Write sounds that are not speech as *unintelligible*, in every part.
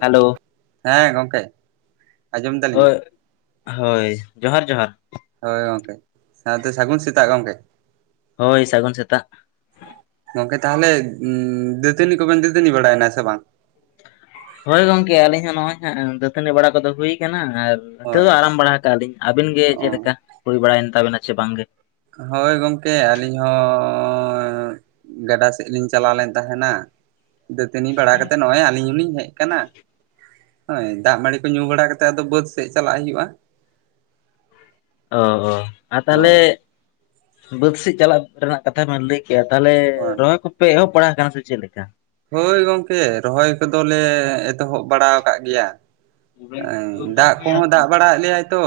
Hello ᱦᱮᱸ ᱜᱚᱝᱠᱮ ᱟᱸᱡᱚᱢ ᱫᱟᱞᱤᱧ ᱦᱳᱭ ᱦᱳᱭ ᱡᱚᱦᱟᱨ ᱡᱚᱦᱟᱨ ᱦᱳᱭ ᱜᱚᱢᱠᱮ ᱥᱟᱶᱛᱮ ᱥᱟᱹᱜᱩᱱ ᱥᱮᱛᱟᱜ ᱜᱚᱢᱠᱮ ᱦᱳᱭ ᱥᱟᱹᱜᱩᱱ ᱥᱮᱛᱟᱜ᱾ ᱜᱚᱝᱠᱮ ᱛᱟᱦᱚᱞᱮ ᱫᱟᱹᱛᱟᱹᱱᱤ ᱠᱚᱵᱮᱱ ᱫᱟᱹᱛᱟᱹᱱᱤ ᱵᱟᱲᱟᱭᱮᱱᱟ ᱥᱮ ᱵᱟᱝ? ᱦᱳᱭ ᱜᱚᱝᱠᱮ ᱟᱹᱞᱤᱧ ᱦᱚᱸ ᱱᱚᱜᱼᱚᱭ ᱦᱟᱸᱜ ᱫᱟᱹᱛᱟᱹᱱᱤ ᱵᱟᱲᱟ ᱠᱚᱫᱚ ᱦᱩᱭ ᱟᱠᱟᱱᱟ ᱟᱨ ᱛᱟᱶ ᱦᱳᱭ ᱟᱨᱟᱢ ᱵᱟᱲᱟ ᱟᱠᱟᱫ ᱟᱞᱤᱧ᱾ ᱟᱹᱵᱤᱱ ᱜᱮ ᱚ ᱪᱮᱫ ᱞᱮᱠᱟ ᱦᱳᱭ ᱵᱟᱲᱟᱭᱮᱱ ᱛᱟᱵᱮᱱᱟ ᱥᱮ ᱵᱟᱝᱜᱮ? ᱦᱳᱭ ᱜᱚᱝᱠᱮ ᱟᱹᱞᱤᱧ ᱦᱚᱸ ᱦᱚᱸ ᱜᱟᱸᱰᱟ ᱥᱮᱫ ᱞᱤᱧ ᱪᱟᱞᱟᱣ ᱞᱮᱱ ᱛᱟᱦᱮᱱᱟ᱾ ᱫᱟᱹᱛᱟᱹᱱᱤ ᱵᱟᱲᱟ ᱠᱟᱛᱮᱜ ᱱᱚᱜᱼᱚᱭ ᱟᱹᱞᱤᱧ ᱦᱚᱸᱞᱤᱧ ᱦᱮᱡ ᱟᱠᱟᱱᱟ᱾ ᱦᱳᱭ ᱫᱟᱜ ᱢᱟᱰᱤ ᱠᱚ ᱧᱩ ᱵᱟᱲᱟ ᱠᱟᱛᱮᱫ ᱟᱫᱚ ᱵᱟᱹᱫ ᱥᱮᱡ ᱪᱟᱞᱟᱜ ᱦᱩᱭᱩᱜᱼᱟ᱾ ᱚ ᱚ ᱟᱨ ᱛᱟᱦᱚᱞᱮ ᱦᱳᱭ ᱵᱟᱹᱫᱽ ᱥᱮᱡᱽ ᱪᱟᱞᱟᱜ ᱨᱮᱱᱟᱜ ᱠᱟᱛᱷᱟ ᱵᱮᱱ ᱞᱟᱹᱭ ᱜᱮᱭᱟ ᱛᱟᱦᱚᱞᱮ ᱦᱳᱭ ᱨᱚᱦᱚᱭ ᱠᱚᱯᱮ ᱮᱦᱚᱵ ᱵᱟᱲᱟ ᱟᱠᱟᱱᱟ ᱥᱮ ᱪᱮᱫ ᱞᱮᱠᱟ? ᱦᱳᱭ ᱜᱚᱝᱠᱮ ᱨᱚᱦᱚᱭ ᱠᱚᱫᱚᱞᱮ ᱮᱛᱚᱦᱚᱵ ᱵᱟᱲᱟ ᱟᱠᱟᱫ ᱜᱮᱭᱟ᱾ ᱫᱟᱜ ᱠᱚᱦᱚᱸ ᱫᱟᱜ ᱵᱟᱲᱟ ᱟᱜ ᱞᱮᱭᱟ ᱛᱚ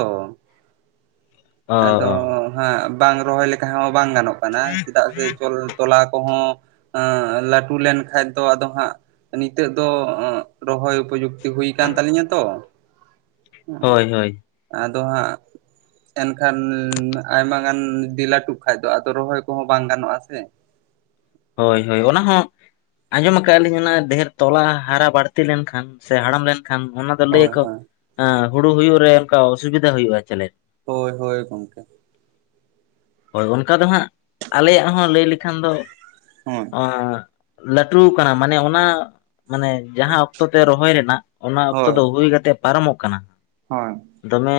ᱚ ᱟᱫᱚ ᱚ ᱦᱟᱜ ᱵᱟᱝ ᱨᱚᱦᱚᱭ ᱞᱮᱠᱷᱟᱱ ᱛᱟᱦᱮ ᱦᱚᱸ ᱵᱟᱝ ᱜᱟᱱᱚᱜ ᱠᱟᱱᱟ ᱪᱮᱫᱟᱜ ᱥᱮ ᱛᱚᱞᱟ ᱠᱚᱦᱚᱸ, ᱟᱸ ᱞᱟᱹᱴᱩ ᱞᱮᱱ ᱠᱟᱱᱡ ᱫᱚ ᱟᱫᱚ ᱦᱟᱸᱜ ᱱᱤᱛᱚᱜ ᱫᱚ ᱨᱚᱦᱚᱭ ᱩᱯᱚᱡᱩᱠᱛᱤ ᱦᱩᱭ ᱟᱠᱟᱱ ᱛᱟᱞᱤᱧᱟ ᱛᱚ ᱦᱮᱸ ᱦᱳᱭ ᱦᱳᱭ ᱟᱫᱚ ᱦᱟᱸᱜ ᱮᱱᱠᱷᱟᱱ ᱟᱭᱢᱟ ᱜᱟᱱ ᱰᱤᱞᱟ ᱴᱩᱜ ᱠᱷᱟᱡ ᱫᱚ ᱟᱫᱚ ᱨᱚᱦᱚᱭ ᱠᱚᱦᱚᱸ ᱵᱟᱝ ᱜᱟᱱᱚᱜᱼᱟ ᱥᱮ᱾ ᱦᱳᱭ ᱦᱳᱭ ᱚᱱᱟ ᱦᱚᱸ ᱟᱸᱡᱚᱢ ᱟᱠᱟᱫ ᱟᱹᱞᱤᱧ ᱚᱱᱟ ᱰᱷᱮᱨ ᱛᱚᱞᱟ ᱦᱟᱨᱟ ᱵᱟᱹᱲᱛᱤ ᱞᱮᱱᱠᱷᱟᱱ ᱥᱮ ᱦᱟᱲᱟᱢ ᱞᱮᱱᱠᱷᱟᱱ ᱚᱱᱟᱼᱼ ᱟᱫᱚ ᱞᱟᱹᱭ ᱦᱳᱭ ᱟᱠᱚ ᱦᱳᱭ ᱦᱩᱲᱩ ᱦᱩᱭᱩᱜ ᱨᱮ ᱚᱱᱠᱟ ᱚᱥᱩᱵᱤᱫᱟ ᱦᱩᱭᱩᱜᱼᱟ ᱪᱚᱞᱮ ᱦᱳᱭ ᱦᱳᱭ ᱜᱚᱢᱠᱮ᱾ ᱦᱳᱭ ᱚᱱᱠᱟ ᱫᱚ ᱦᱟᱸᱜ ᱟᱞᱮᱭᱟᱜ ᱦᱚᱸ ᱞᱟᱹᱭ ᱞᱮᱠᱷᱟᱱ ᱫᱚ ᱦᱳᱭ ᱚᱸ ᱞᱟᱹᱴᱩᱣ ᱟᱠᱟᱱᱟ ᱢᱟᱱᱮ ᱚᱱᱟ ᱢᱟᱱᱮ ᱡᱟᱦᱟᱸ ᱚᱠᱛᱚ ᱛᱮ ᱨᱚᱦᱚᱭ ᱨᱮᱱᱟᱜ ᱚᱱᱟ ᱚᱠᱛᱚ ᱦᱳᱭ ᱫᱚ ᱦᱩᱭ ᱠᱟᱛᱮᱜ ᱯᱟᱨᱚᱢᱚᱜ ᱠᱟᱱᱟ ᱦᱳᱭ ᱫᱚᱢᱮ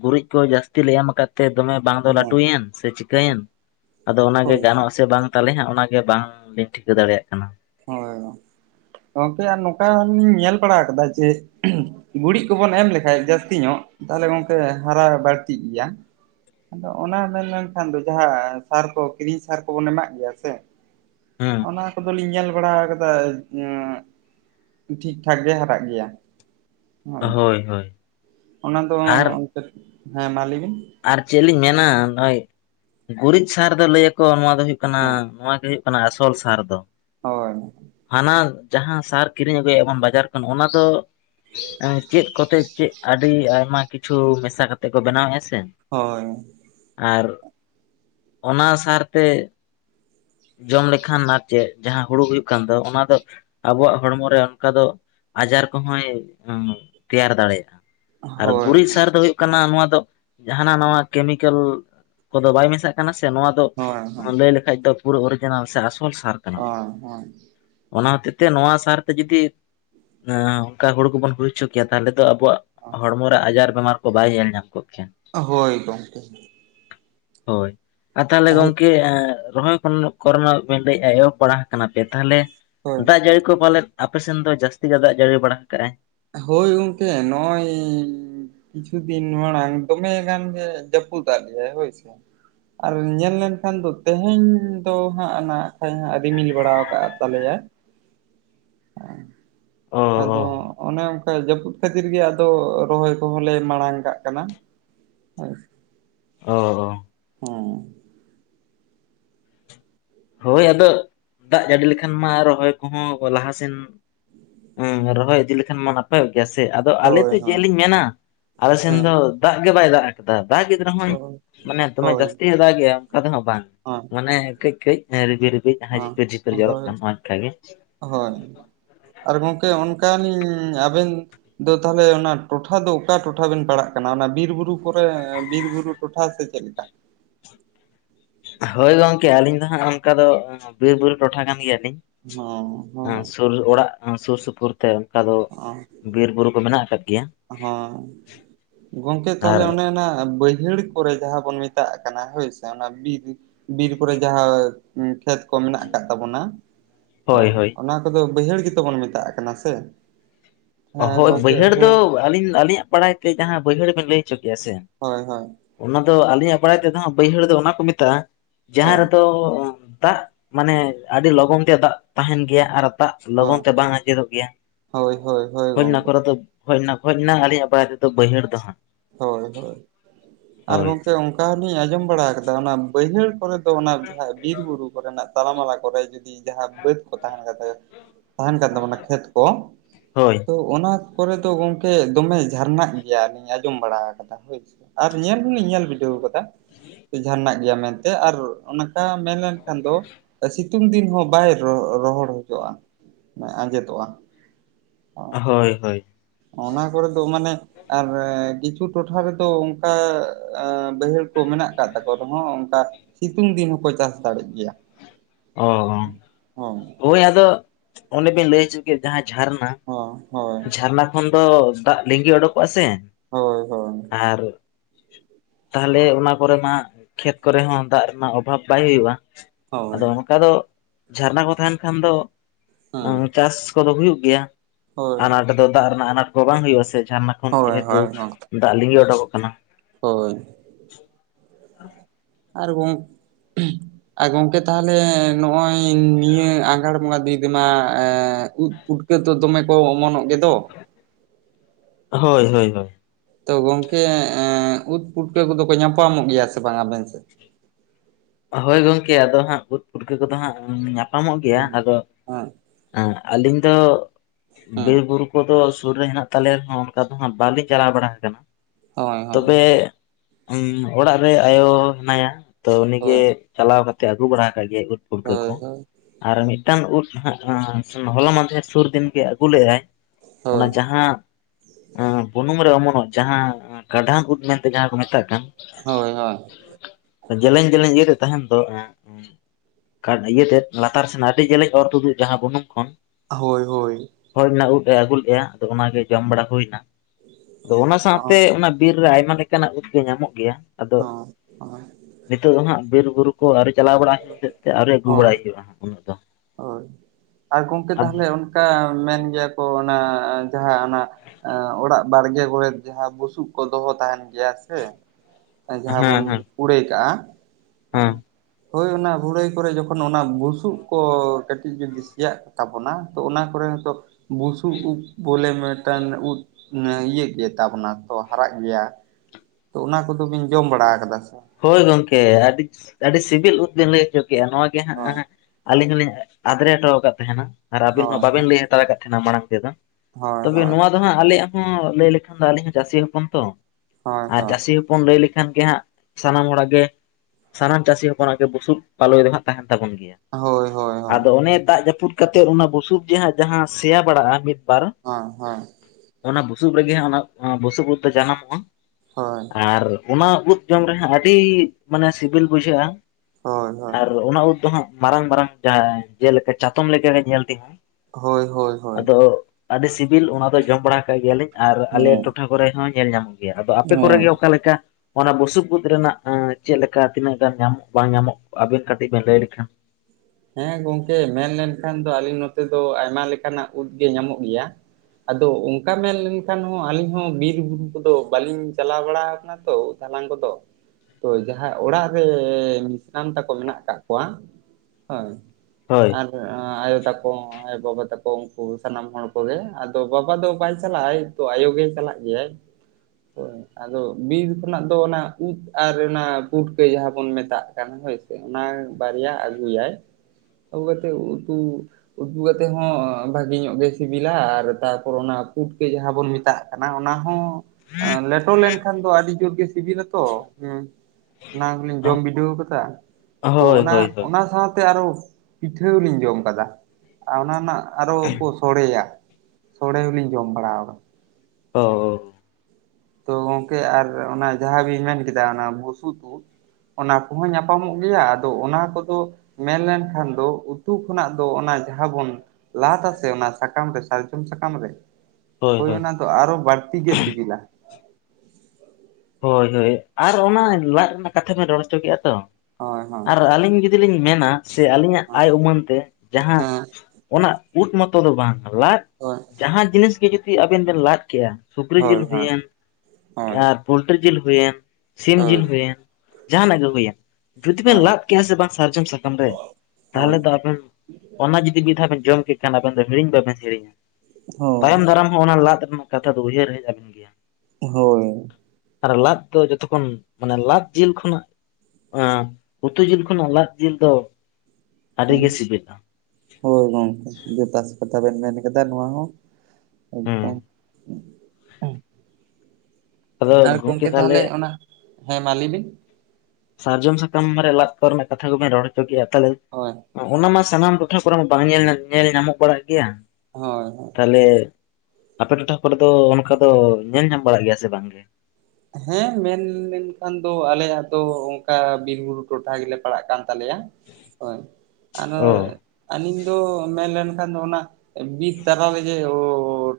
ᱜᱩᱨᱤᱡ ᱠᱚ ᱡᱟᱹᱥᱛᱤ ᱞᱮ ᱮᱢ ᱟᱠᱟᱫ ᱛᱮ ᱫᱚᱢᱮ ᱵᱟᱝ ᱫᱚ ᱦᱳᱭ ᱞᱟᱹᱴᱩᱭᱮᱱ ᱥᱮ ᱪᱤᱠᱟᱹᱭᱮᱱ ᱟᱫᱚ ᱚᱱᱟᱜᱮ ᱜᱟᱱᱚᱜ ᱟᱥᱮ ᱵᱟᱝ ᱛᱟᱦᱞᱮ ᱦᱟᱸᱜ ᱚᱱᱟᱜᱮ ᱵᱟᱝᱞᱤᱧ ᱴᱷᱤᱠᱟᱹ ᱫᱟᱲᱮᱭᱟᱜ ᱠᱟᱱᱟ᱾ ᱦᱳᱭ ᱜᱚᱝᱠᱮ ᱟᱨ ᱱᱚᱝᱠᱟ ᱞᱤᱧ ᱧᱮᱞ ᱵᱟᱲᱟ ᱟᱠᱟᱫᱟ ᱡᱮ ᱜᱩᱲᱤᱡ ᱠᱚᱵᱚᱱ ᱮᱢ ᱞᱮᱠᱷᱟᱱ ᱡᱟᱹᱥᱛᱤ ᱧᱚᱜ ᱛᱟᱦᱞᱮ ᱜᱚᱢᱠᱮ ᱦᱟᱨᱟ ᱵᱟᱹᱲᱛᱤᱜ ᱜᱮᱭᱟ᱾ ᱟᱫᱚ ᱚᱱᱟ ᱢᱮᱱ ᱞᱮᱱᱠᱷᱟᱱ ᱫᱚ ᱡᱟᱦᱟᱸ ᱥᱟᱨ ᱠᱚ ᱠᱤᱨᱤᱧ ᱥᱟᱨ ᱠᱚᱵᱚᱱ ᱮᱢᱟᱜ ᱜᱮᱭᱟ ᱥᱮ᱾ ᱦᱩᱸ ᱚᱱᱟ ᱠᱚᱫᱚᱞᱤᱧ ᱧᱮᱞ ᱵᱟᱲᱟ ᱟᱠᱟᱫᱟ ᱚᱸᱜ ᱴᱷᱤᱠ ᱴᱷᱟᱠ ᱜᱮ ᱦᱟᱨᱟᱜ ᱜᱮᱭᱟ᱾ ᱦᱳᱭ ᱦᱳᱭ ᱚᱱᱟ ᱫᱚ, ᱟᱨ ᱦᱮᱸ ᱢᱟ ᱞᱟᱹᱭᱵᱤᱱ᱾ ᱟᱨ ᱪᱮᱫ ᱞᱤᱧ ᱢᱮᱱᱟ ᱱᱚᱼᱚᱭ ᱜᱩᱨᱤᱡ ᱥᱟᱨ ᱫᱚ ᱞᱟᱹᱭ ᱟᱠᱚ ᱱᱚᱣᱟ ᱫᱚ ᱦᱩᱭᱩᱜ ᱠᱟᱱᱟ ᱦᱮᱸ ᱱᱚᱣᱟ ᱜᱮ ᱦᱩᱭᱩᱜ ᱠᱟᱱᱟ ᱚᱱᱟ ᱟᱥᱚᱞ ᱥᱟᱨ ᱫᱚ ᱦᱳᱭ ᱦᱟᱱᱟ ᱡᱟᱦᱟᱸ ᱥᱟᱨ ᱠᱤᱨᱤᱧ ᱟᱹᱜᱩᱭᱮᱫ ᱵᱚᱱ ᱵᱟᱡᱟᱨ ᱠᱷᱚᱱ ᱚᱱᱟ ᱫᱚ ᱪᱮᱫ ᱠᱚᱛᱮ ᱪᱮᱫ ᱟᱹᱰᱤ ᱟᱭᱢᱟ ᱠᱤᱪᱷᱩ ᱢᱮᱥᱟ ᱠᱟᱛᱮᱫ ᱠᱚ ᱵᱮᱱᱟᱣᱮᱫᱼᱟ ᱥᱮ᱾ ᱦᱳᱭ ᱟᱨ ᱚᱱᱟ ᱥᱟᱨᱛᱮ ᱡᱚᱢ ᱞᱮᱠᱷᱟᱱ ᱟᱨ ᱪᱮᱫ ᱡᱟᱦᱟᱸ ᱦᱩᱲᱩ ᱦᱩᱭᱩᱜ ᱠᱟᱱ ᱫᱚ ᱚᱱᱟ ᱫᱚ ᱟᱵᱚᱣᱟᱜ ᱦᱚᱲᱢᱚ ᱨᱮ ᱚᱱᱠᱟ ᱫᱚ ᱟᱡᱟᱨ ᱠᱚᱦᱚᱸᱭ ᱛᱮᱭᱟᱨ ᱫᱟᱲᱮᱭᱟᱜᱼᱟ᱾ ᱟᱨ ᱦᱳᱭ ᱜᱩᱨᱤᱡ ᱥᱟᱨ ᱫᱚ ᱦᱩᱭᱩᱜ ᱠᱟᱱᱟ ᱱᱚᱣᱟ ᱫᱚ ᱡᱟᱦᱱᱟᱜ ᱱᱚᱣᱟ ᱠᱮᱢᱤᱠᱮᱞ ᱠᱚᱫᱚ ᱵᱟᱭ ᱢᱮᱥᱟᱜ ᱠᱟᱱᱟ ᱥᱮ ᱱᱚᱣᱟ ᱫᱚ ᱦᱳᱭ ᱦᱳᱭ ᱞᱟᱹᱭ ᱞᱮᱠᱷᱼᱼ ᱠᱷᱟᱡ ᱫᱚ ᱯᱩᱨᱟᱹ ᱚᱨᱤᱡᱤᱱᱟᱞ ᱥᱮ ᱟᱥᱚᱞ ᱥᱟᱨ ᱠᱟᱱᱟ ᱚ ᱦᱮᱸ ᱚᱱᱟ ᱦᱚᱛᱮᱡ ᱛᱮ ᱱᱚᱣᱟ ᱥᱟᱨ ᱛᱮ ᱡᱩᱫᱤ ᱟ ᱚᱱᱠᱟ ᱦᱩᱲᱩ ᱠᱚᱵᱚᱱ ᱦᱩᱭᱼᱼ ᱚᱪᱩ ᱠᱮᱭᱟ ᱛᱟᱦᱚᱞᱮ ᱫᱚ ᱟᱵᱚᱣᱟᱜ ᱦᱳᱭ ᱦᱚᱲᱢᱚ ᱨᱮ ᱟᱡᱟᱨ ᱵᱮᱢᱟᱨ ᱠᱚ ᱵᱟᱭ ᱧᱮᱞ ᱧᱟᱢ ᱠᱚᱜ ᱠᱮᱭᱟ᱾ ᱦᱳᱭ ᱜᱚᱢᱠᱮ ᱦᱳᱭ ᱟᱨ ᱛᱟᱦᱚᱞᱮ ᱜᱚᱝᱠᱮ ᱮᱸ ᱨᱚᱦᱚᱭ ᱠᱷᱚᱼᱼ ᱠᱚᱨᱱᱟ ᱵᱮᱱ ᱞᱟᱹᱭᱮᱫᱼᱟ ᱮᱦᱚᱵ ᱵᱟᱲᱟ ᱟᱠᱟᱱᱟ ᱯᱮ ᱛᱟᱦᱚᱞᱮ ᱦᱳᱭ ᱫᱟᱜ ᱡᱟᱹᱲᱤ ᱠᱚ ᱯᱟᱞᱮ ᱟᱯᱮᱥᱮᱱ ᱫᱚ ᱡᱟᱹᱥᱛᱤ ᱜᱮ ᱫᱟᱜ ᱡᱟᱹᱲᱤ ᱵᱟᱲᱟ ᱠᱟᱜᱼᱟᱭ ᱦᱳᱭ ᱜᱚᱝᱠᱮ ᱱᱚᱜᱼᱚᱭ ᱠᱤᱪᱷᱩ ᱫᱤᱱ ᱢᱟᱲᱟᱝ ᱫᱚᱢᱮ ᱜᱟᱱ ᱜᱮ ᱡᱟᱹᱯᱩᱫ ᱫᱟᱜ ᱠᱮᱫᱟᱭ ᱦᱳᱭᱥᱮ᱾ ᱟᱨ ᱧᱮᱞ ᱞᱮᱱᱠᱷᱟᱱ ᱫᱚ ᱛᱮᱦᱮᱧ ᱫᱚ ᱦᱟᱸᱜ ᱱᱟᱜ ᱠᱷᱟᱡ ᱨᱤᱢᱤᱞ ᱵᱟᱲᱟ ᱟᱠᱟᱫ ᱛᱟᱞᱮᱭᱟ ᱚ ᱚ ᱟᱫᱚ ᱚᱱᱮ ᱚᱸᱼᱼ ᱡᱟᱹᱯᱩᱫ ᱠᱷᱟᱹᱛᱤᱨ ᱜᱮ ᱟᱫᱚ ᱨᱚᱦᱚᱭ ᱠᱚᱦᱚᱸ ᱞᱮ ᱢᱟᱲᱟᱝ ᱠᱟᱜ ᱠᱟᱱᱟ ᱚ ᱦᱮᱸ ᱦᱳᱭ ᱟᱫᱚ, ᱫᱟᱜ ᱡᱟᱹᱲᱤ ᱞᱮᱠᱷᱟᱱ ᱢᱟ ᱨᱚᱦᱚᱭ ᱠᱚᱦᱚᱸ ᱞᱟᱦᱟᱥᱮᱱ ᱦᱮᱸ ᱨᱚᱦᱚᱭ ᱤᱫᱤ ᱞᱮᱠᱷᱟᱱ ᱢᱟ ᱱᱟᱼ ᱜᱮᱭᱟ ᱥᱮ ᱟᱫᱚ ᱟᱞᱮ ᱦᱳᱭ ᱥᱮᱪ ᱦᱳᱭ ᱡᱮᱞᱤᱧ ᱢᱮᱱᱟ ᱟᱞᱮ ᱥᱮᱱ ᱦᱮᱸ ᱫᱚ ᱫᱟᱜ ᱜᱮ ᱵᱟᱭ ᱫᱟᱜ ᱟᱠᱟᱫᱟ ᱫᱟᱜᱽᱮ ᱨᱮᱦᱚᱸᱭ ᱦᱳᱭ ᱢᱟᱱᱮ ᱫᱚᱢᱮ ᱡᱟᱹᱥᱛᱤᱭᱮ ᱫᱟ ᱜᱮᱭᱟ ᱚᱱᱠᱟ ᱫᱚᱦᱟᱸᱜ ᱵᱟᱝ᱾ ᱦᱚᱸ ᱢᱟᱱᱮ ᱠᱟᱹᱡ ᱠᱟᱹᱡ ᱨᱤᱵᱤ ᱨᱤᱵᱤ ᱡᱟᱦᱟᱸ ᱡᱷᱤᱯᱤᱨ ᱡᱷᱤᱯᱤᱨ ᱡᱚᱨᱚᱜ ᱦᱳᱭ ᱠᱟᱱ ᱱᱚᱣᱟ ᱱᱤᱠᱟᱜᱮ ᱦᱳᱭ ᱟᱨ ᱜᱚᱝᱠᱮ ᱚᱱᱠᱟ ᱞᱤᱧ ᱟᱵᱮᱱ ᱟᱫᱚ ᱛᱟᱦᱞᱮ ᱚᱱᱟ ᱴᱚᱴᱷᱟ ᱫᱚ ᱚᱠᱟ ᱴᱚᱴᱷᱟ ᱵᱮᱱ ᱯᱟᱲᱟᱜ ᱠᱟᱱᱟ ᱚᱱᱟ ᱵᱤᱨᱵᱩᱨᱩ ᱠᱚᱨᱮ ᱵᱤᱨᱵᱩᱨᱩ? ᱴᱚᱴᱷᱟ ᱥᱮ ᱪᱮᱫ ᱞᱮᱠᱟ? ᱦᱳᱭ ᱜᱚᱝᱠᱮ ᱟᱹᱞᱤᱧ ᱫᱚ ᱦᱟᱸᱜ ᱚᱱᱠᱟ ᱫᱚ ᱵᱤᱨᱵᱩᱨᱩ ᱴᱚᱴᱷᱟ ᱠᱟᱱ ᱜᱮᱭᱟᱞᱤᱧ *unintelligible* ᱥᱩᱨ ᱚᱲᱟᱜ ᱥᱩᱨ ᱥᱩᱯᱩᱨ ᱛᱮ ᱚᱱᱠᱟ ᱫᱚ ᱦᱚᱸ ᱵᱤᱨ ᱵᱩᱨᱩ ᱠᱚ ᱢᱮᱱᱟᱜ ᱟᱠᱟᱫ ᱜᱮᱭᱟ ᱦᱚᱸ ᱜᱚᱝᱠᱮ ᱟᱨ ᱛᱟᱦᱚᱞᱮ ᱚᱱᱮ ᱚᱱᱟ ᱵᱟᱹᱭᱦᱟᱹᱲ ᱠᱚᱨᱮ ᱡᱟᱦᱟᱸ ᱵᱚᱱ ᱢᱮᱛᱟᱜ ᱠᱟᱱᱟ ᱦᱳᱭᱥᱮ ᱚᱱᱟ ᱵᱤᱨ ᱵᱤᱨ ᱠᱚᱨᱮ ᱡᱟᱦᱟᱸ ᱠᱷᱮᱛ ᱠᱚ ᱢᱮᱱᱟᱜ ᱟᱠᱟᱫ ᱛᱟᱵᱚᱱᱟ ᱦᱳᱭ ᱮᱸ ᱦᱳᱭ ᱚᱱᱟ ᱠᱚᱫᱚ ᱵᱟᱹᱭᱦᱟᱹᱲ ᱜᱮᱛ ᱵᱚᱱ ᱢᱮᱛᱟᱜ ᱠᱟᱱᱟ ᱥᱮ ᱦᱮᱸ ᱦᱳᱭ ᱜᱚᱝᱠᱮ ᱵᱟᱹᱭᱦᱟᱹᱲ ᱦᱳᱭ ᱫᱚ ᱟᱹᱞᱤᱧ ᱟᱹᱞᱤᱧᱟᱜ ᱵᱟᱲᱟᱭ ᱛᱮ ᱡᱟᱦᱟᱸ ᱵᱟᱹᱭᱦᱟᱹᱲ ᱵᱮᱱ ᱞᱟᱹᱭ ᱦᱚᱪᱚ ᱠᱮᱜ-ᱟ ᱥᱮ ᱦᱚᱭ ᱦᱚᱭ ᱚᱱᱟ ᱫᱚ ᱟᱹᱞᱤᱧᱟᱜ ᱵᱟᱲᱟᱭ ᱛᱮᱫᱚ ᱦᱟᱸᱜ ᱵᱟᱹᱭᱦᱟᱹᱲ ᱫᱚ ᱚᱱᱟ ᱠᱚ ᱢᱮᱛᱟᱜᱼᱟ ᱡᱟᱦᱟᱸ ᱦᱳᱭ ᱨᱮᱫᱚ ᱫᱟᱜ ᱢᱟᱱᱮ ᱟᱹᱰᱤ ᱞᱚᱜᱚᱱ ᱛᱮ ᱫᱟᱜ ᱛᱟᱦᱮᱱ ᱜᱮᱭᱟ ᱟᱨ ᱫᱟᱜ ᱞᱚᱜᱚᱱ ᱦᱳᱭ ᱛᱮ ᱵᱟᱝ ᱟᱸᱡᱮᱫᱚᱜ ᱜᱮᱭᱟ ᱦᱳᱭ ᱦᱳᱭ ᱦᱳᱭ ᱦᱚᱡ ᱚᱱᱟ ᱜᱚᱝᱠᱮ ᱠᱚᱨᱮ ᱫᱚ ᱦᱚᱡ ᱱᱟ ᱦᱚᱡ ᱚᱱᱟ ᱟᱹᱞᱤᱧᱟᱜ ᱵᱟᱲᱟᱭ ᱛᱮᱫᱚ ᱵᱟᱹᱭᱦᱟᱹᱲ ᱫᱚ ᱦᱟᱸᱜ ᱦᱳᱭ ᱦᱳᱭ᱾ ᱟᱨ ᱦᱳᱭ ᱜᱚᱝᱠᱮ ᱚᱱᱠᱟ ᱦᱚᱞᱤᱧ ᱟᱸᱡᱚᱢ ᱵᱟᱲᱟ ᱟᱠᱟᱫᱟ ᱚᱱᱟ ᱵᱟᱹᱭᱦᱟᱹᱲ ᱠᱚᱨᱮ ᱫᱚ ᱚᱱᱟ ᱡᱟᱦᱟᱸ ᱵᱤᱨ ᱵᱩᱨᱩ ᱠᱚᱨᱮᱱᱟᱜ ᱛᱟᱞᱟ-ᱢᱟᱞᱟ ᱠᱚᱨᱮ ᱡᱩᱫᱤ ᱡᱟᱦᱟᱸ ᱵᱟᱹᱫᱽ ᱠᱚ ᱛᱟᱦᱮᱱ ᱛᱟᱦᱮᱱ ᱠᱟᱱ ᱛᱟᱵᱚᱱᱟ ᱠᱷᱮᱛ ᱠᱚ ᱦᱳᱭ ᱛᱚ ᱚᱱᱟ ᱠᱚᱨᱮ ᱫᱚ ᱜᱚᱝᱠᱮ ᱫᱚᱢᱮᱜ ᱡᱷᱟᱨᱱᱟᱜ ᱜᱮᱭᱟ ᱞᱤᱧ ᱡᱚᱢ ᱵᱟᱲᱟ ᱟᱠᱟᱫᱟ ᱦᱳᱭ ᱥᱮ ᱟᱨ ᱧᱮᱞ ᱦᱩᱸᱞᱤᱧ ᱧᱮᱞ ᱵᱤᱰᱟᱹᱣ ᱟᱠᱟᱫᱟ ᱡᱷᱟᱨᱱᱟᱜ ᱜᱮᱭᱟ ᱢᱮᱱᱛᱮ ᱟᱨ ᱚᱱᱠᱟ ᱢᱮᱱᱞᱮᱱ ᱠᱷᱟᱱ ᱫᱚ ᱟᱹᱥᱤ ᱛᱩᱝ ᱫᱤᱱ ᱦᱚᱸ ᱵᱟᱭ ᱨᱚᱦᱚᱲ ᱦᱚᱫᱚᱜᱼᱟ ᱟᱸᱡᱮᱫᱚᱜᱼᱟ ᱦᱳᱭ ᱦᱳᱭ᱾ ᱚᱱᱟ ᱠᱚᱨᱮ ᱫᱚ ᱢᱟᱱᱮ ᱟᱨ ᱠᱤᱪᱷᱩ ᱴᱚᱴᱷᱟ ᱨᱮᱫᱚ ᱚᱱᱠᱟ ᱟᱸ... ᱵᱟᱹᱭᱦᱟᱹᱲ ᱠᱚ ᱢᱮᱱᱟᱜ ᱟᱠᱟᱫ ᱛᱟᱠᱚ ᱨᱮᱦᱚᱸ ᱚᱱᱠᱟ ᱥᱤᱛᱩᱝ ᱫᱤᱱ ᱦᱚᱸᱠᱚ ᱪᱟᱥ ᱫᱟᱲᱮᱜ ᱜᱮᱭᱟ᱾ ᱚ-ᱚ ᱦᱚᱸ ᱦᱳᱭ ᱟᱫᱚ ᱚᱱᱮ ᱵᱮᱱ ᱞᱟᱹᱭ ᱦᱚᱪᱚ ᱠᱮᱫ ᱡᱟᱦᱟᱸ ᱡᱷᱟᱨᱱᱟ ᱦᱚᱸ ᱦᱳᱭ ᱡᱷᱟᱨᱱᱟ ᱠᱷᱚᱱ ᱫᱚ ᱫᱟᱜ ᱞᱤᱸᱜᱤ ᱚᱰᱚᱠᱚᱜᱼᱟ ᱥᱮ ᱦᱳᱭ ᱦᱳᱭ ᱟᱨ ᱛᱟᱦᱚᱞᱮ ᱚᱱᱟ ᱠᱚᱨᱮ ᱢᱟ ᱠᱷᱮᱛ ᱠᱚᱨᱮ ᱦᱚᱸ ᱫᱟᱜ ᱨᱮᱱᱟᱜ ᱚᱵᱷᱟᱵᱽ ᱵᱟᱭ ᱦᱳᱭᱳᱜᱼᱟ ᱦᱳᱭ ᱟᱫᱚ ᱚᱱᱠᱟ ᱫᱚ ᱡᱷᱟᱨᱱᱟ ᱠᱚ ᱛᱟᱦᱮᱱ ᱠᱷᱟᱱ ᱫᱚ ᱦᱮᱸ ᱪᱟᱥ ᱠᱚᱫᱚ ᱦᱩᱭᱩᱜ ᱜᱮᱭᱟ ᱦᱳᱭ ᱟᱱᱟᱴ ᱫᱚ ᱫᱟᱜ ᱨᱮᱱᱟᱜ ᱟᱱᱟᱴ ᱠᱚ ᱵᱟᱝ ᱦᱩᱭᱩᱜ ᱟ ᱥᱮ ᱡᱷᱟᱨᱱᱟ ᱠᱷᱚᱱ ᱦᱳᱭ ᱡᱮᱦᱮᱛᱩ ᱦᱳᱭ ᱫᱟᱜ ᱞᱤᱸᱜᱤ ᱚᱰᱚᱠᱚᱜ ᱠᱟᱱᱟ ᱦᱳᱭ ᱟᱨ ᱜᱚᱝᱠᱮ ᱛᱟᱦᱚᱞᱮ ᱱᱚᱜᱼᱚᱭ ᱱᱤᱭᱟᱹ ᱟᱸᱜᱷᱟᱲ ᱵᱚᱸᱜᱟ ᱫᱤᱫ ᱨᱮᱢᱟ ᱩᱫ ᱯᱩᱴᱠᱟᱹ ᱛᱚ ᱫᱚᱢᱮ ᱠᱚ ᱚᱢᱚᱱᱚᱜ ᱜᱮᱛᱚ ᱦᱳᱭ ᱦᱳᱭ ᱦᱳᱭ ᱛᱚ ᱜᱚᱝᱠᱮ ᱩᱫ ᱯᱩᱴᱠᱟᱹ ᱠᱚᱫᱚ ᱠᱚ ᱧᱟᱯᱟᱢᱚᱜ ᱜᱮᱭᱟ ᱥᱮ ᱵᱟᱝ ᱟᱵᱮᱱ ᱥᱮᱫ ᱦᱳᱭ ᱜᱚᱝᱠᱮ ᱟᱫᱚ ᱦᱟᱸᱜ ᱩᱫ ᱯᱩᱴᱠᱟᱹ ᱠᱚᱫᱚ ᱦᱟᱸᱜ ᱧᱟᱯᱟᱢᱚᱜ ᱜᱮᱭᱟ ᱟᱫᱚ ᱦᱮᱸ ᱦᱮᱸ ᱟᱹᱞᱤᱧ ᱫᱚ ᱦᱮᱸ ᱵᱤᱨ-ᱵᱩᱨᱩ ᱠᱚ ᱫᱚ ᱥᱩᱨ ᱨᱮ ᱦᱮᱱᱟᱜ ᱛᱟᱞᱮ ᱨᱮᱦᱚᱸ ᱚᱱᱠᱟ ᱫᱚ ᱦᱟᱸᱜ ᱵᱟᱞᱤᱧ ᱪᱟᱞᱟᱣ ᱵᱟᱲᱟ ᱦᱟᱠᱟᱱᱟ ᱦᱳᱭ ᱦᱳᱭ ᱛᱚᱵᱮ ᱚᱲᱟᱜ ᱨᱮ ᱟᱭᱳ ᱦᱮᱱᱟᱭᱟ ᱛᱚ ᱩᱱᱤ ᱦᱳᱭ ᱜᱮ ᱪᱟᱞᱟᱣ ᱠᱟᱛᱮᱫ ᱟᱹᱜᱩ ᱵᱟᱲᱟ ᱦᱟᱠᱟᱜ ᱜᱮᱭᱟᱭ ᱩᱫ ᱯᱩᱴᱠᱟᱹ ᱠᱚ ᱦᱳᱭ ᱦᱳᱭ ᱟᱨ ᱢᱤᱫᱴᱟᱝ ᱩᱫ ᱦᱟᱸᱜ ᱦᱚᱞᱟ ᱢᱟᱸᱫᱷᱮᱨ ᱥᱩᱨᱫᱤᱱ ᱜᱮ ᱟᱹᱜᱩ ᱞᱮᱜ-ᱟᱭ ᱚᱱᱟ ᱦᱳᱭ ᱡᱟᱦᱟᱸ ᱵᱩᱱᱩᱢ ᱨᱮ ᱚᱢᱚᱱᱚᱜ ᱡᱟᱦᱟᱸ ᱠᱟᱰᱟᱷᱟ ᱩᱫ ᱢᱮᱱᱛᱮ ᱡᱟᱦᱟᱸ ᱠᱚ ᱢᱮᱛᱟᱜ ᱠᱟᱱ ᱦᱳᱭ ᱦᱳᱭ ᱡᱮᱞᱮᱧ ᱡᱮᱞᱮᱧ ᱤᱭᱟᱹᱛᱮ ᱛᱟᱦᱮᱱ ᱫᱚ᱾ ᱮᱸᱻ ᱤᱭᱟᱹᱛᱮ ᱞᱟᱛᱟᱨ ᱥᱮᱱᱟᱜ ᱟᱹᱰᱤ ᱡᱮᱞᱧ ᱚᱨ ᱛᱩᱫᱩᱜ ᱡᱟᱦᱟᱸ ᱵᱩᱱᱩᱝ ᱠᱷᱚᱱ ᱦᱳᱭ ᱦᱳᱭ ᱦᱚᱭᱱᱟ ᱩᱫ ᱮ ᱟᱹᱜᱩᱞ ᱞᱮᱫᱼᱟ ᱟᱫᱚ ᱚᱱᱟᱜᱮ ᱡᱚᱢ ᱵᱟᱲᱟ ᱦᱩᱭᱱᱟ ᱟᱫᱚ ᱚᱱᱟ ᱥᱟᱶᱛᱮ ᱦᱚᱸ ᱚᱱᱟ ᱵᱤᱨ ᱨᱮ ᱟᱭᱢᱟ ᱞᱮᱠᱟᱱᱟᱜ ᱩᱫ ᱠᱚ ᱧᱟᱢᱚᱜ ᱜᱮᱭᱟ ᱟᱫᱚ ᱦᱚᱸ ᱦᱳᱭ ᱱᱤᱛᱚᱜ ᱫᱚ ᱦᱟᱸᱜ ᱵᱤᱨ-ᱵᱩᱨᱩ ᱠᱚ ᱟᱣᱨᱤ ᱪᱟᱞᱟᱣ ᱵᱟᱲᱟᱜ ᱦᱩᱭᱩᱜᱼᱟ ᱦᱚᱛᱮᱫ ᱛᱮ ᱟ. ᱣᱨᱤ ᱟᱹᱜᱩ ᱦᱳᱭ ᱵᱟᱲᱟᱭ ᱦᱩᱭᱩᱜᱼᱟ ᱩᱱᱟᱹᱜ ᱫᱚ ᱦᱳᱭ ᱟᱨ ᱜᱚᱝᱠᱮ ᱟᱫᱚ ᱛᱟᱦᱚᱞᱮ ᱚᱱᱠᱟ ᱢᱮᱱ ᱜᱮᱭᱟ ᱠᱚ ᱚᱱᱟ ᱡᱟᱦᱟᱸ ᱚᱱᱟ ᱮᱸ ᱚᱲᱟᱜ ᱵᱟᱲᱜᱮ ᱠᱚᱨᱮᱫ ᱡᱟᱦᱟᱸ ᱵᱩᱥᱩᱵ ᱠᱚ ᱫᱚᱦᱚ ᱛᱟᱦᱮᱱ ᱜᱮᱭᱟ ᱥᱮ᱾ ᱡᱟᱦᱟᱸ ᱦᱮᱸ ᱵᱚᱱ ᱦᱮᱸ ᱠᱩᱲᱟᱹᱭ ᱠᱟᱜᱼᱟ ᱦᱮᱸ ᱦᱳᱭ ᱚᱱᱟ ᱵᱷᱩᱲᱟᱹᱭ ᱠᱚᱨᱮ ᱡᱚᱠᱷᱚᱱ ᱚᱱᱟ ᱵᱩᱥᱩᱵ ᱠᱚ ᱠᱟᱹᱴᱤᱡ ᱡᱩᱫᱤ ᱥᱮᱭᱟᱜ ᱛᱟᱵᱚᱱᱟ ᱛᱚ ᱚᱱᱟ ᱠᱚᱨᱮ ᱦᱚᱛᱚᱜ ᱵᱩᱥᱩᱵ ᱩᱵ ᱵᱚᱞᱮ ᱢᱮᱴᱟᱱ ᱩᱵ ᱤᱭᱟᱹᱜ ᱜᱮᱛᱟ ᱵᱚᱱᱟ ᱛᱚ ᱦᱟᱨᱟᱜ ᱜᱮᱭᱟ ᱛᱚ ᱚᱱᱟ ᱠᱚᱫᱚ ᱵᱤᱱ ᱡᱚᱢ ᱵᱟᱲᱟ ᱟᱠᱟᱫᱟ ᱥᱮ? ᱦᱳᱭ ᱜᱚᱢᱠᱮ ᱟᱹᱰᱤ ᱟᱹᱰᱤ ᱥᱤᱵᱤᱞ ᱩᱫ ᱵᱤᱱ ᱞᱟᱹᱭ ᱦᱚᱪᱚ ᱠᱮ-ᱟ ᱱᱚᱣᱟᱜ ᱜᱮ ᱦᱟᱸᱜ᱾ ᱦᱳᱭ ᱟᱹᱞᱤᱧ ᱦᱚᱸᱞᱤᱧ ᱟᱫᱨᱮ ᱦᱚᱴᱚ ᱟᱠᱟᱫ ᱛᱟᱦᱮᱱᱟ ᱟᱨ ᱟᱹᱵᱤᱱ ᱦᱚᱸ ᱵᱟᱵᱤᱱ ᱞᱟᱹᱭ ᱦᱟᱛᱟᱲ ᱟᱠᱟᱫ ᱛᱟᱦᱮᱱᱟ ᱢᱟᱲᱟᱝ ᱛᱮᱫᱚ᱾ ᱛᱚᱵᱮ ᱱᱚᱣᱟ ᱫᱚ ᱦᱟᱸᱜ ᱟᱞᱮᱭᱟᱜ ᱦᱚᱸ ᱞᱟᱹᱭ ᱞᱮᱠᱷᱟᱱ ᱫᱚ ᱟᱞᱤᱧ ᱦᱚᱸ ᱪᱟᱹᱥᱤ ᱦᱚᱯᱚᱱ ᱛᱚ, ᱟᱨ ᱪᱟᱹᱥᱤ ᱦᱚᱯᱚᱱ ᱵᱚᱱ ᱞᱟᱹᱭ ᱞᱮᱠᱷᱟᱱ ᱜᱮ ᱦᱟᱸᱜ ᱥᱟᱱᱟᱢ ᱦᱚᱲᱟᱜ ᱜᱮ ᱥᱟᱱᱟᱢ ᱪᱟᱹᱥᱤ ᱦᱚᱯᱚᱱᱟᱜ ᱜᱮ ᱵᱩᱥᱩᱵ ᱯᱟᱞᱚᱭ ᱫᱚ ᱦᱟᱸᱜ ᱛᱟᱦᱮᱱ ᱛᱟᱵᱚᱱ ᱜᱮᱭᱟ᱾ ᱟᱫᱚ ᱚᱱᱮ ᱫᱟᱜ ᱡᱟᱹᱯᱩᱫ ᱠᱟᱛᱮᱫ ᱚᱱᱟ ᱵᱩᱥᱩᱵ ᱡᱟᱦᱟᱸ ᱥᱮᱭᱟ ᱵᱟᱲᱟᱜᱼᱟ ᱢᱤᱫ ᱵᱟᱨ ᱦᱚᱸ ᱦᱚᱸ ᱚᱱᱟ ᱵᱩᱥᱩᱵ ᱨᱮᱜᱮ ᱚᱱᱟ ᱵᱩᱥᱩᱵ ᱩᱫᱚ ᱡᱟᱱᱟᱢᱚᱜᱼᱟ᱾ ᱦᱳᱭ ᱟᱨ ᱚᱱᱟ ᱩᱵ ᱡᱚᱢ ᱨᱮᱦᱚᱸ ᱟᱹᱰᱤ ᱢᱟᱱᱮ ᱥᱤᱵᱤᱞ ᱵᱩᱡᱷᱟᱹᱜᱼᱟ᱾ ᱟᱨ ᱚᱱᱟ ᱩᱫ ᱫᱚ ᱦᱟᱸᱜ ᱢᱟᱨᱟᱝ ᱢᱟᱨᱟᱝ ᱡᱟᱦᱟᱸ ᱡᱮᱞᱮᱠᱟ ᱪᱟᱛᱚᱢ ᱞᱮᱠᱟᱜᱮ ᱧᱮᱞ ᱛᱤᱧᱚᱸ ᱦᱳᱭ ᱦᱳᱭ ᱟᱫᱚ ᱟᱹᱰᱤ ᱥᱤᱵᱤᱞ ᱚᱱᱟ ᱫᱚ ᱡᱚᱢ ᱵᱟᱲᱟ ᱠᱟᱜ ᱜᱮᱭᱟᱞᱤᱧ ᱟᱨ ᱟᱞᱮ ᱦᱮᱸ ᱴᱚᱴᱷᱟ ᱠᱷᱚᱱ ᱠᱚᱨᱮ ᱦᱚᱸ ᱧᱮᱞ ᱧᱟᱢᱚᱜ ᱜᱮᱭᱟ ᱟᱫᱚ ᱟᱯᱮ ᱦᱮᱸ ᱠᱚᱨᱮᱮ ᱚᱠᱟ ᱞᱮᱠᱟ ᱚᱱᱟ ᱵᱩᱥᱩᱵ ᱩᱫ ᱨᱮᱱᱟᱜ ᱮᱸᱻ ᱪᱮᱫ ᱞᱮᱠᱟ ᱛᱤᱱᱟᱹᱜ ᱜᱟᱱ ᱧᱟᱢᱚᱜ ᱵᱟᱝ ᱧᱟᱢᱚᱜ ᱟᱵᱤᱱ ᱠᱟᱹᱴᱤᱡ ᱵᱮᱱ ᱞᱟᱹᱭ ᱞᱮᱠᱷᱟᱱ? ᱦᱮᱸ ᱜᱚᱝᱠᱮ ᱢᱮᱱ ᱞᱮᱱᱠᱷᱟᱱ ᱫᱚ ᱟᱞᱤᱧ ᱱᱚᱛᱮ ᱫᱚ ᱟᱭᱢᱟ ᱞᱮᱠᱟᱱᱟᱜ ᱩᱫ ᱜᱮ ᱧᱟᱢᱚᱜ ᱜᱮᱭᱟ᱾ ᱟᱫᱚ ᱚᱱᱠᱟ ᱢᱮᱱ ᱞᱮᱱᱠᱷᱟᱱ ᱦᱚᱸ ᱟᱹᱞᱤᱧ ᱦᱚᱸ ᱵᱤᱨ ᱵᱩᱨᱩ ᱠᱚᱫᱚ ᱵᱟᱹᱞᱤᱧ ᱪᱟᱞᱟᱣ ᱵᱟᱲᱟ ᱟᱠᱟᱱᱟ ᱛᱚ᱾ ᱫᱟᱞᱟᱝ ᱠᱚᱫᱚ ᱛᱚ ᱡᱟᱦᱟᱸᱭ ᱚᱲᱟᱜ ᱨᱮ ᱢᱤᱥᱨᱟᱢ ᱛᱟᱠᱚ ᱢᱮᱱᱟᱜ ᱟᱠᱟᱜ ᱠᱚᱣᱟ᱾ ᱚᱭ, ᱦᱳᱭ ᱟᱨ ᱫᱚ ᱟᱭᱚ ᱛᱟᱠᱚ ᱦᱚᱸ ᱟᱭᱳ-ᱵᱟᱵᱟ ᱛᱟᱠᱚ ᱩᱱᱠᱩ ᱥᱟᱱᱟᱢ ᱦᱚᱲ ᱠᱚᱜᱮ᱾ ᱟᱫᱚ ᱵᱟᱵᱟ ᱫᱚ ᱵᱟᱭ ᱪᱟᱞᱟᱜ ᱟᱭ ᱛᱚ ᱟᱭᱳ ᱜᱮᱭ ᱪᱟᱞᱟᱜ ᱜᱮᱭᱟᱭ᱾ ᱦᱳᱭ *inaudible* ᱟᱫᱚ ᱵᱤᱨ ᱠᱷᱚᱱᱟᱜ ᱫᱚ ᱚᱱᱟ ᱩᱫ ᱟᱨ ᱚᱱᱟ ᱯᱩᱴᱠᱟᱹᱭ ᱡᱟᱦᱟᱸ ᱵᱚᱱ ᱢᱮᱛᱟᱜ ᱠᱟᱱᱟ, ᱦᱳᱭ᱾ ᱚᱱᱟ ᱵᱟᱨᱭᱟ ᱟᱹᱜᱩᱭᱟᱭ᱾ ᱟᱜᱩ ᱠᱟᱛᱮ ᱩᱛᱩ ᱩᱛᱩ ᱠᱟᱛᱮᱫ ᱦᱚᱸ ᱵᱷᱟᱹᱜᱤ ᱧᱚᱜ ᱜᱮ ᱥᱤᱵᱤᱞᱟ ᱟᱨ ᱛᱟᱨᱯᱚᱨ ᱚᱱᱟ ᱯᱩᱴᱠᱡ ᱡᱟᱦᱟᱸ ᱵᱚᱱ ᱢᱮᱛᱟᱜ ᱚᱱᱟ ᱦᱚᱸ ᱞᱮᱴᱚ ᱞᱮᱱᱠᱷᱟᱱ ᱫᱚ ᱟᱹᱰᱤ ᱡᱳᱨ ᱜᱮ ᱥᱤᱵᱤᱱᱟ ᱛᱚ᱾ ᱦᱩᱸ ᱚᱱᱟ ᱠᱚᱞᱤᱧ ᱡᱚᱢ ᱵᱤᱰᱟᱹᱣ ᱟᱠᱟᱫᱟ᱾ ᱛᱚ ᱦᱳᱭ ᱚᱱᱟ ᱦᱳᱭ ᱦᱳᱭ ᱚᱱᱟ ᱥᱟᱶ ᱚᱱᱟᱛᱮ ᱟᱨᱚ ᱯᱤᱴᱷᱟᱹ ᱞᱤᱧ ᱡᱚᱢ ᱠᱟᱫᱟ᱾ ᱚᱱᱟ ᱨᱮᱱᱟᱜ ᱟᱨᱚ ᱠᱚ ᱥᱚᱲᱮᱭᱟ᱾ ᱥᱳᱲᱮ ᱦᱚᱸ ᱞᱤᱧ ᱡᱚᱢ ᱵᱟᱲᱟᱫᱟ᱾ ᱚ ᱛᱚ ᱜᱚᱝᱠᱮ ᱟᱨ ᱚᱱᱟ ᱡᱟᱦᱟᱸᱵᱤ ᱢᱮᱱᱠᱟ ᱚᱱᱟ ᱵᱩᱥᱩ ᱩᱫ ᱚᱱᱟ ᱠᱚᱦᱚᱸ ᱧᱟᱯᱟᱢᱚᱜ ᱜᱮᱭᱟ ᱟᱫᱚ ᱚᱱᱟ ᱠᱚᱫᱚ ᱢᱮᱱ ᱞᱮᱱ ᱠᱷᱟᱱ ᱫᱚ ᱩᱛᱩ ᱠᱷᱚᱱᱟᱜ ᱫᱚ ᱚᱱᱟ ᱡᱟᱦᱟᱸ ᱵᱚᱱ ᱞᱟᱛᱟ ᱥᱮ ᱚᱱᱟ ᱥᱟᱠᱟᱢ ᱨᱮ ᱥᱟᱨᱡᱚᱢ ᱥᱟᱠᱟᱢ ᱨᱮ᱾ ᱦᱳᱭ ᱚᱱᱟ ᱫᱚ ᱟᱨᱚ ᱵᱟᱹᱲᱛᱤ ᱜᱮ ᱥᱤᱵᱤᱞᱟ᱾ ᱦᱳᱭ ᱦᱳᱭ ᱟᱨ ᱚᱱᱟ ᱞᱟᱫ ᱨᱮᱱᱟᱜ ᱠᱟᱛᱷᱟ ᱵᱮᱱ ᱨᱚᱲ ᱦᱚᱪᱚ ᱠᱮᱫ-ᱟ ᱛᱚ ᱦᱳᱭ ᱟᱨ ᱟᱹᱞᱤᱧ ᱡᱩᱫᱤ ᱡᱩᱫᱤ ᱞᱤᱧ ᱢᱮᱱᱟ ᱥᱮ ᱟᱹᱞᱤᱧᱟᱜ ᱟᱭ ᱩᱢᱟᱹᱱ ᱛᱮ ᱡᱟᱦᱟᱸ ᱚᱱᱟ ᱩᱫ ᱢᱚᱛᱚ ᱫᱚ ᱵᱟᱝ ᱞᱟᱫᱽ ᱦᱳᱭ ᱡᱟᱦᱟᱸ ᱡᱤᱱᱤᱥ ᱜᱮ ᱡᱩᱫᱤ ᱟᱵᱮᱱ ᱵᱮᱱ ᱞᱟᱫ ᱠᱮᱜᱼᱟ, ᱥᱩᱠᱨᱤ ᱦᱳᱭ ᱡᱤᱞ ᱦᱮᱸ ᱦᱩᱭᱮᱱ ᱦᱳᱭ ᱦᱳᱭ ᱟᱨ ᱯᱳᱞᱴᱨᱤ ᱡᱤᱞ ᱦᱩᱭᱮᱱ, ᱦᱳᱭ ᱥᱤᱢ ᱦᱳᱭ ᱡᱤᱞ ᱦᱳᱭ ᱦᱩᱭᱮᱱ, ᱡᱟᱦᱟᱱᱟᱜ ᱜᱮ ᱦᱩᱭᱮᱱ, ᱡᱩᱫᱤ ᱵᱮᱱ ᱦᱳᱭ ᱞᱟᱫ ᱠᱮᱭᱟ ᱥᱮ ᱵᱟᱝ ᱥᱟᱨᱡᱚᱢ ᱥᱟᱠᱟᱢ ᱨᱮ, ᱦᱳᱭ ᱛᱟᱦᱚᱞᱮ ᱫᱚ ᱟᱵᱮᱱ ᱚᱱᱟ ᱡᱩᱫᱤ ᱢᱤᱫ ᱫᱷᱟᱣ ᱵᱮᱱ ᱡᱚᱢ ᱠᱮᱫ ᱠᱷᱟᱱ ᱟᱵᱮᱱ ᱫᱚ ᱦᱤᱲᱤᱧ ᱵᱟᱵᱮᱱ ᱦᱤᱲᱤᱧᱟ᱾ ᱛᱟᱭᱚᱢ ᱦᱳᱭ ᱫᱟᱨᱟᱢ ᱚᱱᱟ ᱞᱟᱫ ᱨᱮᱱᱟᱜ ᱠᱟᱛᱷᱟ ᱫᱚ ᱩᱭᱦᱟᱹᱨ ᱦᱮᱡ ᱟᱵᱮᱱ ᱜᱮᱭᱟ᱾ ᱦᱳᱭ ᱟᱨ ᱞᱟᱫ ᱫᱚ ᱡᱚᱛᱚᱠᱷᱚᱱ ᱢᱟᱱᱮ ᱞᱟᱫ ᱡᱤᱞ ᱠᱷᱚᱱᱟᱜ ᱩᱛᱩ ᱡᱤᱞ ᱠᱷᱚᱱᱟᱜ ᱞᱟᱫ ᱡᱤᱞ ᱫᱚ ᱟᱹᱰᱤ ᱦᱩᱸ ᱜᱮ ᱥᱤᱵᱤᱞᱟ᱾ ᱦᱳᱭ ᱜᱚᱢᱠᱮ ᱡᱚᱛᱟᱥ ᱠᱟᱛᱷᱟ ᱵᱮᱱ ᱢᱮᱱ ᱠᱟᱫᱟ ᱱᱚᱣᱟ ᱦᱚᱸ, ᱦᱮᱸ ᱮᱠᱫᱚᱢ ᱟᱫᱚ ᱟᱨ ᱜᱚᱝᱠᱮ ᱜᱚᱢᱠᱮ ᱛᱟᱦᱚᱞᱮ ᱚᱱᱟ, ᱦᱮᱸ ᱢᱟ ᱞᱟᱹᱭ ᱵᱤᱱ ᱥᱟᱨᱡᱚᱢ ᱥᱟᱠᱟᱢ ᱨᱮ ᱞᱟ ᱠᱚ ᱢᱮ ᱠᱟᱛ ᱠᱚ ᱨᱚᱲ ᱦᱚᱪᱚ ᱠᱤᱭᱟᱭᱟ ᱛᱟᱦᱚᱞᱮ ᱦᱳᱭ ᱚᱱᱟ ᱢᱟ ᱥᱟᱱᱟᱢ ᱴᱚᱴᱷᱟ ᱠᱚᱨᱮ ᱢᱟ ᱵᱟᱝ ᱧᱮᱞ ᱧᱮᱞ ᱧᱟᱢᱚᱜ ᱵᱟᱲᱟᱜ ᱜᱮᱭᱟ ᱦᱳᱭ ᱦᱳᱭ ᱛᱟᱦᱞᱮ ᱟᱯᱮ ᱴᱚᱴᱷᱟ ᱠᱚᱨᱮ ᱫᱚ ᱚᱱᱠᱟ ᱫᱚ ᱧᱮᱞ ᱧᱟᱢ ᱵᱟᱲᱟᱜ ᱜᱮᱭᱟ ᱥᱮ ᱵᱟᱝ ᱜᱮ᱾ ᱦᱮᱸ ᱢᱮᱱ ᱞᱮᱠᱷᱟᱱ ᱫᱚ ᱟᱞᱮᱭᱟᱜ ᱫᱚ ᱚᱱᱠᱟ ᱵᱤᱨ ᱵᱩᱨᱩ ᱴᱚᱴᱷᱟ ᱜᱮᱞᱮ ᱯᱟᱲᱟᱜ ᱠᱟᱱ ᱛᱟᱞᱮᱭᱟ ᱦᱳᱭ ᱟᱫᱚ ᱚ ᱟᱹᱞᱤᱧ ᱫᱚ ᱢᱮᱱᱞᱱᱠᱷᱟᱱ ᱫᱚ ᱚᱱᱟ ᱵᱤᱨ ᱛᱟᱨᱟ ᱨᱮᱜᱮ ᱚ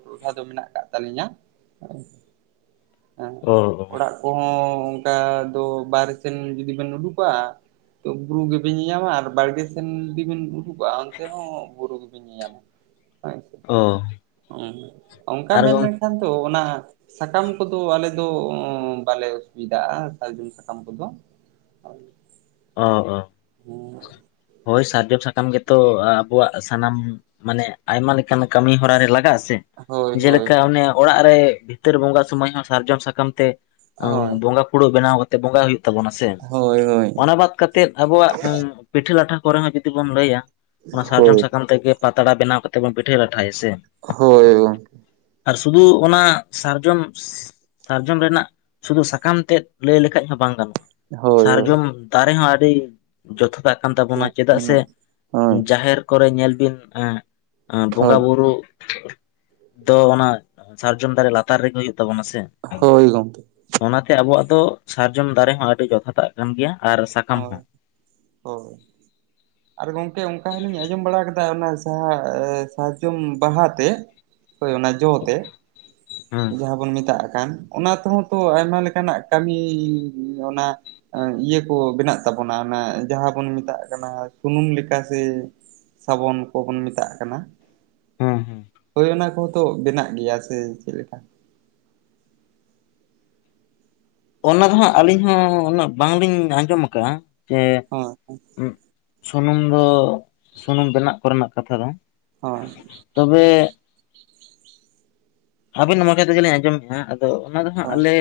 ᱴᱚᱴᱷᱟ ᱫᱚ ᱢᱮᱱᱟᱜ ᱟᱠᱟᱫ ᱛᱟᱞᱤᱧᱟ᱾ ᱚ ᱚ ᱠᱚᱦᱚᱸ ᱚᱱᱠᱟ ᱫᱚ ᱵᱟᱨᱮ ᱥᱮᱱ ᱡᱩᱫᱤ ᱵᱤᱱ ᱩᱰᱩᱠᱚᱜ-ᱟ ᱛᱚ ᱵᱩᱨᱩ ᱜᱮᱵᱤᱱ ᱧᱤᱧᱟᱢᱟ ᱟᱨ ᱵᱟᱲᱜᱮ ᱥᱮᱱ ᱡᱩᱫᱤᱵᱤᱱ ᱩᱰᱩ ᱠᱚᱜ-ᱟ ᱚᱱᱛᱮ ᱦᱚᱸ ᱵᱩᱨᱩ ᱜᱮᱵᱤᱱ ᱧᱮᱧᱟᱢᱳᱜ ᱟᱪᱪᱷᱟ ᱚ ᱦᱩᱸ ᱚᱱᱠᱟ ᱟᱨ ᱢᱮᱱ ᱜᱚᱝ ᱞᱮᱠᱷᱟᱱ ᱫᱚ ᱚᱱᱟ ᱥᱟᱠᱟᱢ ᱠᱚᱫᱚ ᱟᱞᱮ ᱫᱚ ᱵᱟᱞᱮ ᱚᱥᱩᱵᱤᱫᱟᱜ-ᱟ ᱥᱟᱨᱡᱚᱢ ᱥᱟᱠᱟᱢ ᱠᱚᱫᱚ *unintelligible* ᱚ ᱚ ᱦᱳᱭ ᱥᱟᱨᱡᱚᱢ ᱥᱟᱠᱟ ᱟᱢ ᱜᱮᱛᱚ ᱟᱵᱚᱣᱟᱜ ᱥᱟᱱᱟᱢ ᱢᱟᱱᱮ ᱟᱭᱢᱟ ᱞᱮᱠᱟᱱ ᱠᱟᱹᱢᱤ ᱦᱚᱨᱟ ᱨᱮ ᱞᱟᱜᱟᱜᱼᱟ ᱥᱮ ᱦᱳᱭ ᱦᱳᱭ ᱡᱮᱞᱮᱠᱟ ᱚᱱᱮ ᱚᱲᱟᱜ ᱨᱮ ᱵᱷᱤᱛᱟᱹᱨ ᱵᱚᱸᱜᱟ ᱥᱚᱢᱚᱭ ᱦᱚᱸ ᱥᱟᱨᱡᱚᱢ ᱥᱟᱠᱟᱢ ᱛᱮ ᱦᱳᱭ ᱵᱚᱸᱜᱟ ᱯᱷᱩᱲᱩᱜ ᱵᱮᱱᱟᱣ ᱠᱟᱛᱮᱜ ᱵᱚᱸᱜᱟ ᱦᱩᱭᱩᱜ ᱛᱟᱵᱚᱱᱟ ᱥᱮ ᱦᱳᱭ ᱦᱳᱭ ᱚᱱᱟ ᱵᱟᱫ ᱠᱟᱛᱮᱜ ᱟᱵᱚᱣᱟᱜ ᱯᱤᱴᱷᱟᱹ ᱞᱟᱴᱷᱟ ᱠᱚᱨᱮ ᱦᱚᱸ ᱡᱩᱫᱤ ᱵᱚᱱ ᱞᱟᱹᱭᱟ ᱚᱱᱟ ᱥᱟᱨᱡᱚᱢ ᱦᱳᱭ ᱥᱟᱠᱟᱢ ᱛᱮᱜᱮ ᱯᱟᱛᱲᱟ ᱵᱮᱱᱟᱣ ᱠᱟᱛᱮ ᱵᱚᱱ ᱯᱤᱴᱷᱟᱹ ᱞᱟᱴᱷᱟᱭᱟ ᱥᱮ ᱦᱳᱭ ᱜ ᱟᱨ ᱥᱩᱫᱩ ᱚᱱᱟ ᱥᱟᱨᱡᱚᱢ ᱥᱟᱨᱡᱚᱢ ᱨᱮᱱᱟᱜ ᱥᱩᱫᱷᱩ ᱥᱟᱠᱟᱢ ᱛᱮᱫ ᱞᱟᱹᱭ ᱞᱮᱠᱷᱟᱡ ᱦᱚᱸ ᱵᱟᱝ ᱜᱟᱱᱚᱜ-ᱟ ᱦᱳᱭ ᱦᱳᱭ ᱥᱟᱨᱡᱚᱢ ᱫᱟᱨᱮ ᱦᱚᱸ ᱟᱹᱰᱤ ᱡᱚᱛᱷᱚ ᱦᱟᱜ ᱠᱟᱱ ᱛᱟᱵᱳᱱᱟ ᱞᱟᱹᱠᱛᱤ ᱪᱮᱫᱟᱜ ᱥᱮ ᱨᱮᱱᱟᱜ ᱦᱳᱭ ᱡᱟᱦᱮᱨ ᱠᱚᱨᱮ ᱧᱮᱞ ᱵᱤᱱ ᱵᱚᱸᱜᱟ ᱦᱳᱭ ᱵᱩᱨᱩ ᱫᱚ ᱚᱱᱟ ᱥᱟᱨᱡᱚᱢ ᱫᱟᱨᱮ ᱞᱟᱛᱟᱨ ᱨᱮᱜᱮ ᱦᱩᱭᱩᱜ ᱛᱟᱵᱚᱱᱟ ᱥᱮ ᱦᱳᱭ ᱜᱚᱝᱠᱮ ᱚᱱᱟᱛᱮ ᱟᱵᱚᱣᱟᱜ ᱫᱚ ᱥᱟᱨᱡᱚᱢ ᱫᱟᱨᱮ ᱦᱚᱸ ᱟᱹᱰᱤ ᱡᱚᱛᱷᱟᱛᱟᱜ ᱠᱟᱱ ᱜᱮᱭᱟ ᱟᱨ ᱥᱟᱠᱟᱢ ᱦᱚᱸ ᱦᱳᱭ ᱛᱳ *inaudible* ᱟᱨ ᱜᱚᱝᱠᱮ ᱚᱱᱠᱟ ᱦᱚᱸᱞᱤᱧ ᱟᱸᱡᱚᱢ ᱵᱟᱲᱟ ᱠ। ᱠᱟᱫᱟ ᱚᱱᱟ ᱥᱟᱨᱡᱟᱢ ᱵᱟᱦᱟ ᱛᱮ ᱦᱳᱭ ᱚᱱᱟ ᱡᱚ ᱛᱮ ᱦᱮᱸ ᱡᱟᱦᱟᱸ ᱵᱚᱱ ᱢᱮᱛᱟᱜ ᱠᱟᱱ ᱚᱱᱟ ᱛᱮᱦᱚᱸ ᱛᱚ ᱟᱭᱢᱟ ᱞᱮᱠᱟᱱᱟᱜ ᱠᱟᱹᱢᱤ ᱚᱱᱟ ᱤᱭᱟᱹ ᱚ ᱵᱮᱱᱟᱜ ᱛᱟᱵᱚᱱᱟ ᱚᱱᱟ ᱡᱟᱦᱟᱸ ᱵᱚᱱ ᱢᱮᱛᱟᱜ ᱠᱟᱱᱟ ᱥᱩᱱᱩᱢ ᱞᱮᱠᱟ ᱥᱮ ᱥᱟᱵᱚᱱ ᱠᱚᱵᱚᱱ ᱢᱮᱛᱟᱜ ᱠᱟᱱᱟ ᱦᱮᱸ ᱦᱮᱸ ᱦᱳᱭ ᱚᱱᱟ ᱠᱚᱦᱚᱸ ᱛᱚ ᱵᱮᱱᱟᱜ ᱜᱮᱭᱟ ᱥᱮ ᱪᱮᱫᱞᱮᱠᱟ ᱚᱱᱟ ᱫᱚ ᱦᱟᱸᱜ ᱟᱹᱞᱤᱧ ᱦᱚᱸ ᱩᱱᱟᱹᱜ ᱵᱟᱝᱞᱤᱧ ᱟᱸᱡᱚᱢ ᱠᱟᱜᱼᱟ ᱡᱮ ᱦᱳᱭ ᱥᱩᱱᱩᱢ ᱫᱚ ᱥᱩᱱᱩᱢ ᱵᱮᱱᱟᱜ ᱠᱚᱨᱮᱱᱟᱜ ᱠᱟᱛᱷᱟ ᱫᱚ ᱦᱳᱭ ᱛᱚᱵᱮ ᱟᱵᱤᱱ ᱢᱚᱪᱟ ᱛᱮᱜᱮᱞᱤᱧ ᱟᱸᱡᱚᱢ ᱮᱸᱜᱼᱟ ᱟᱫᱚ ᱚᱱᱟ ᱫᱚ ᱦᱟᱸᱜ ᱦᱳᱭ ᱟᱞᱮ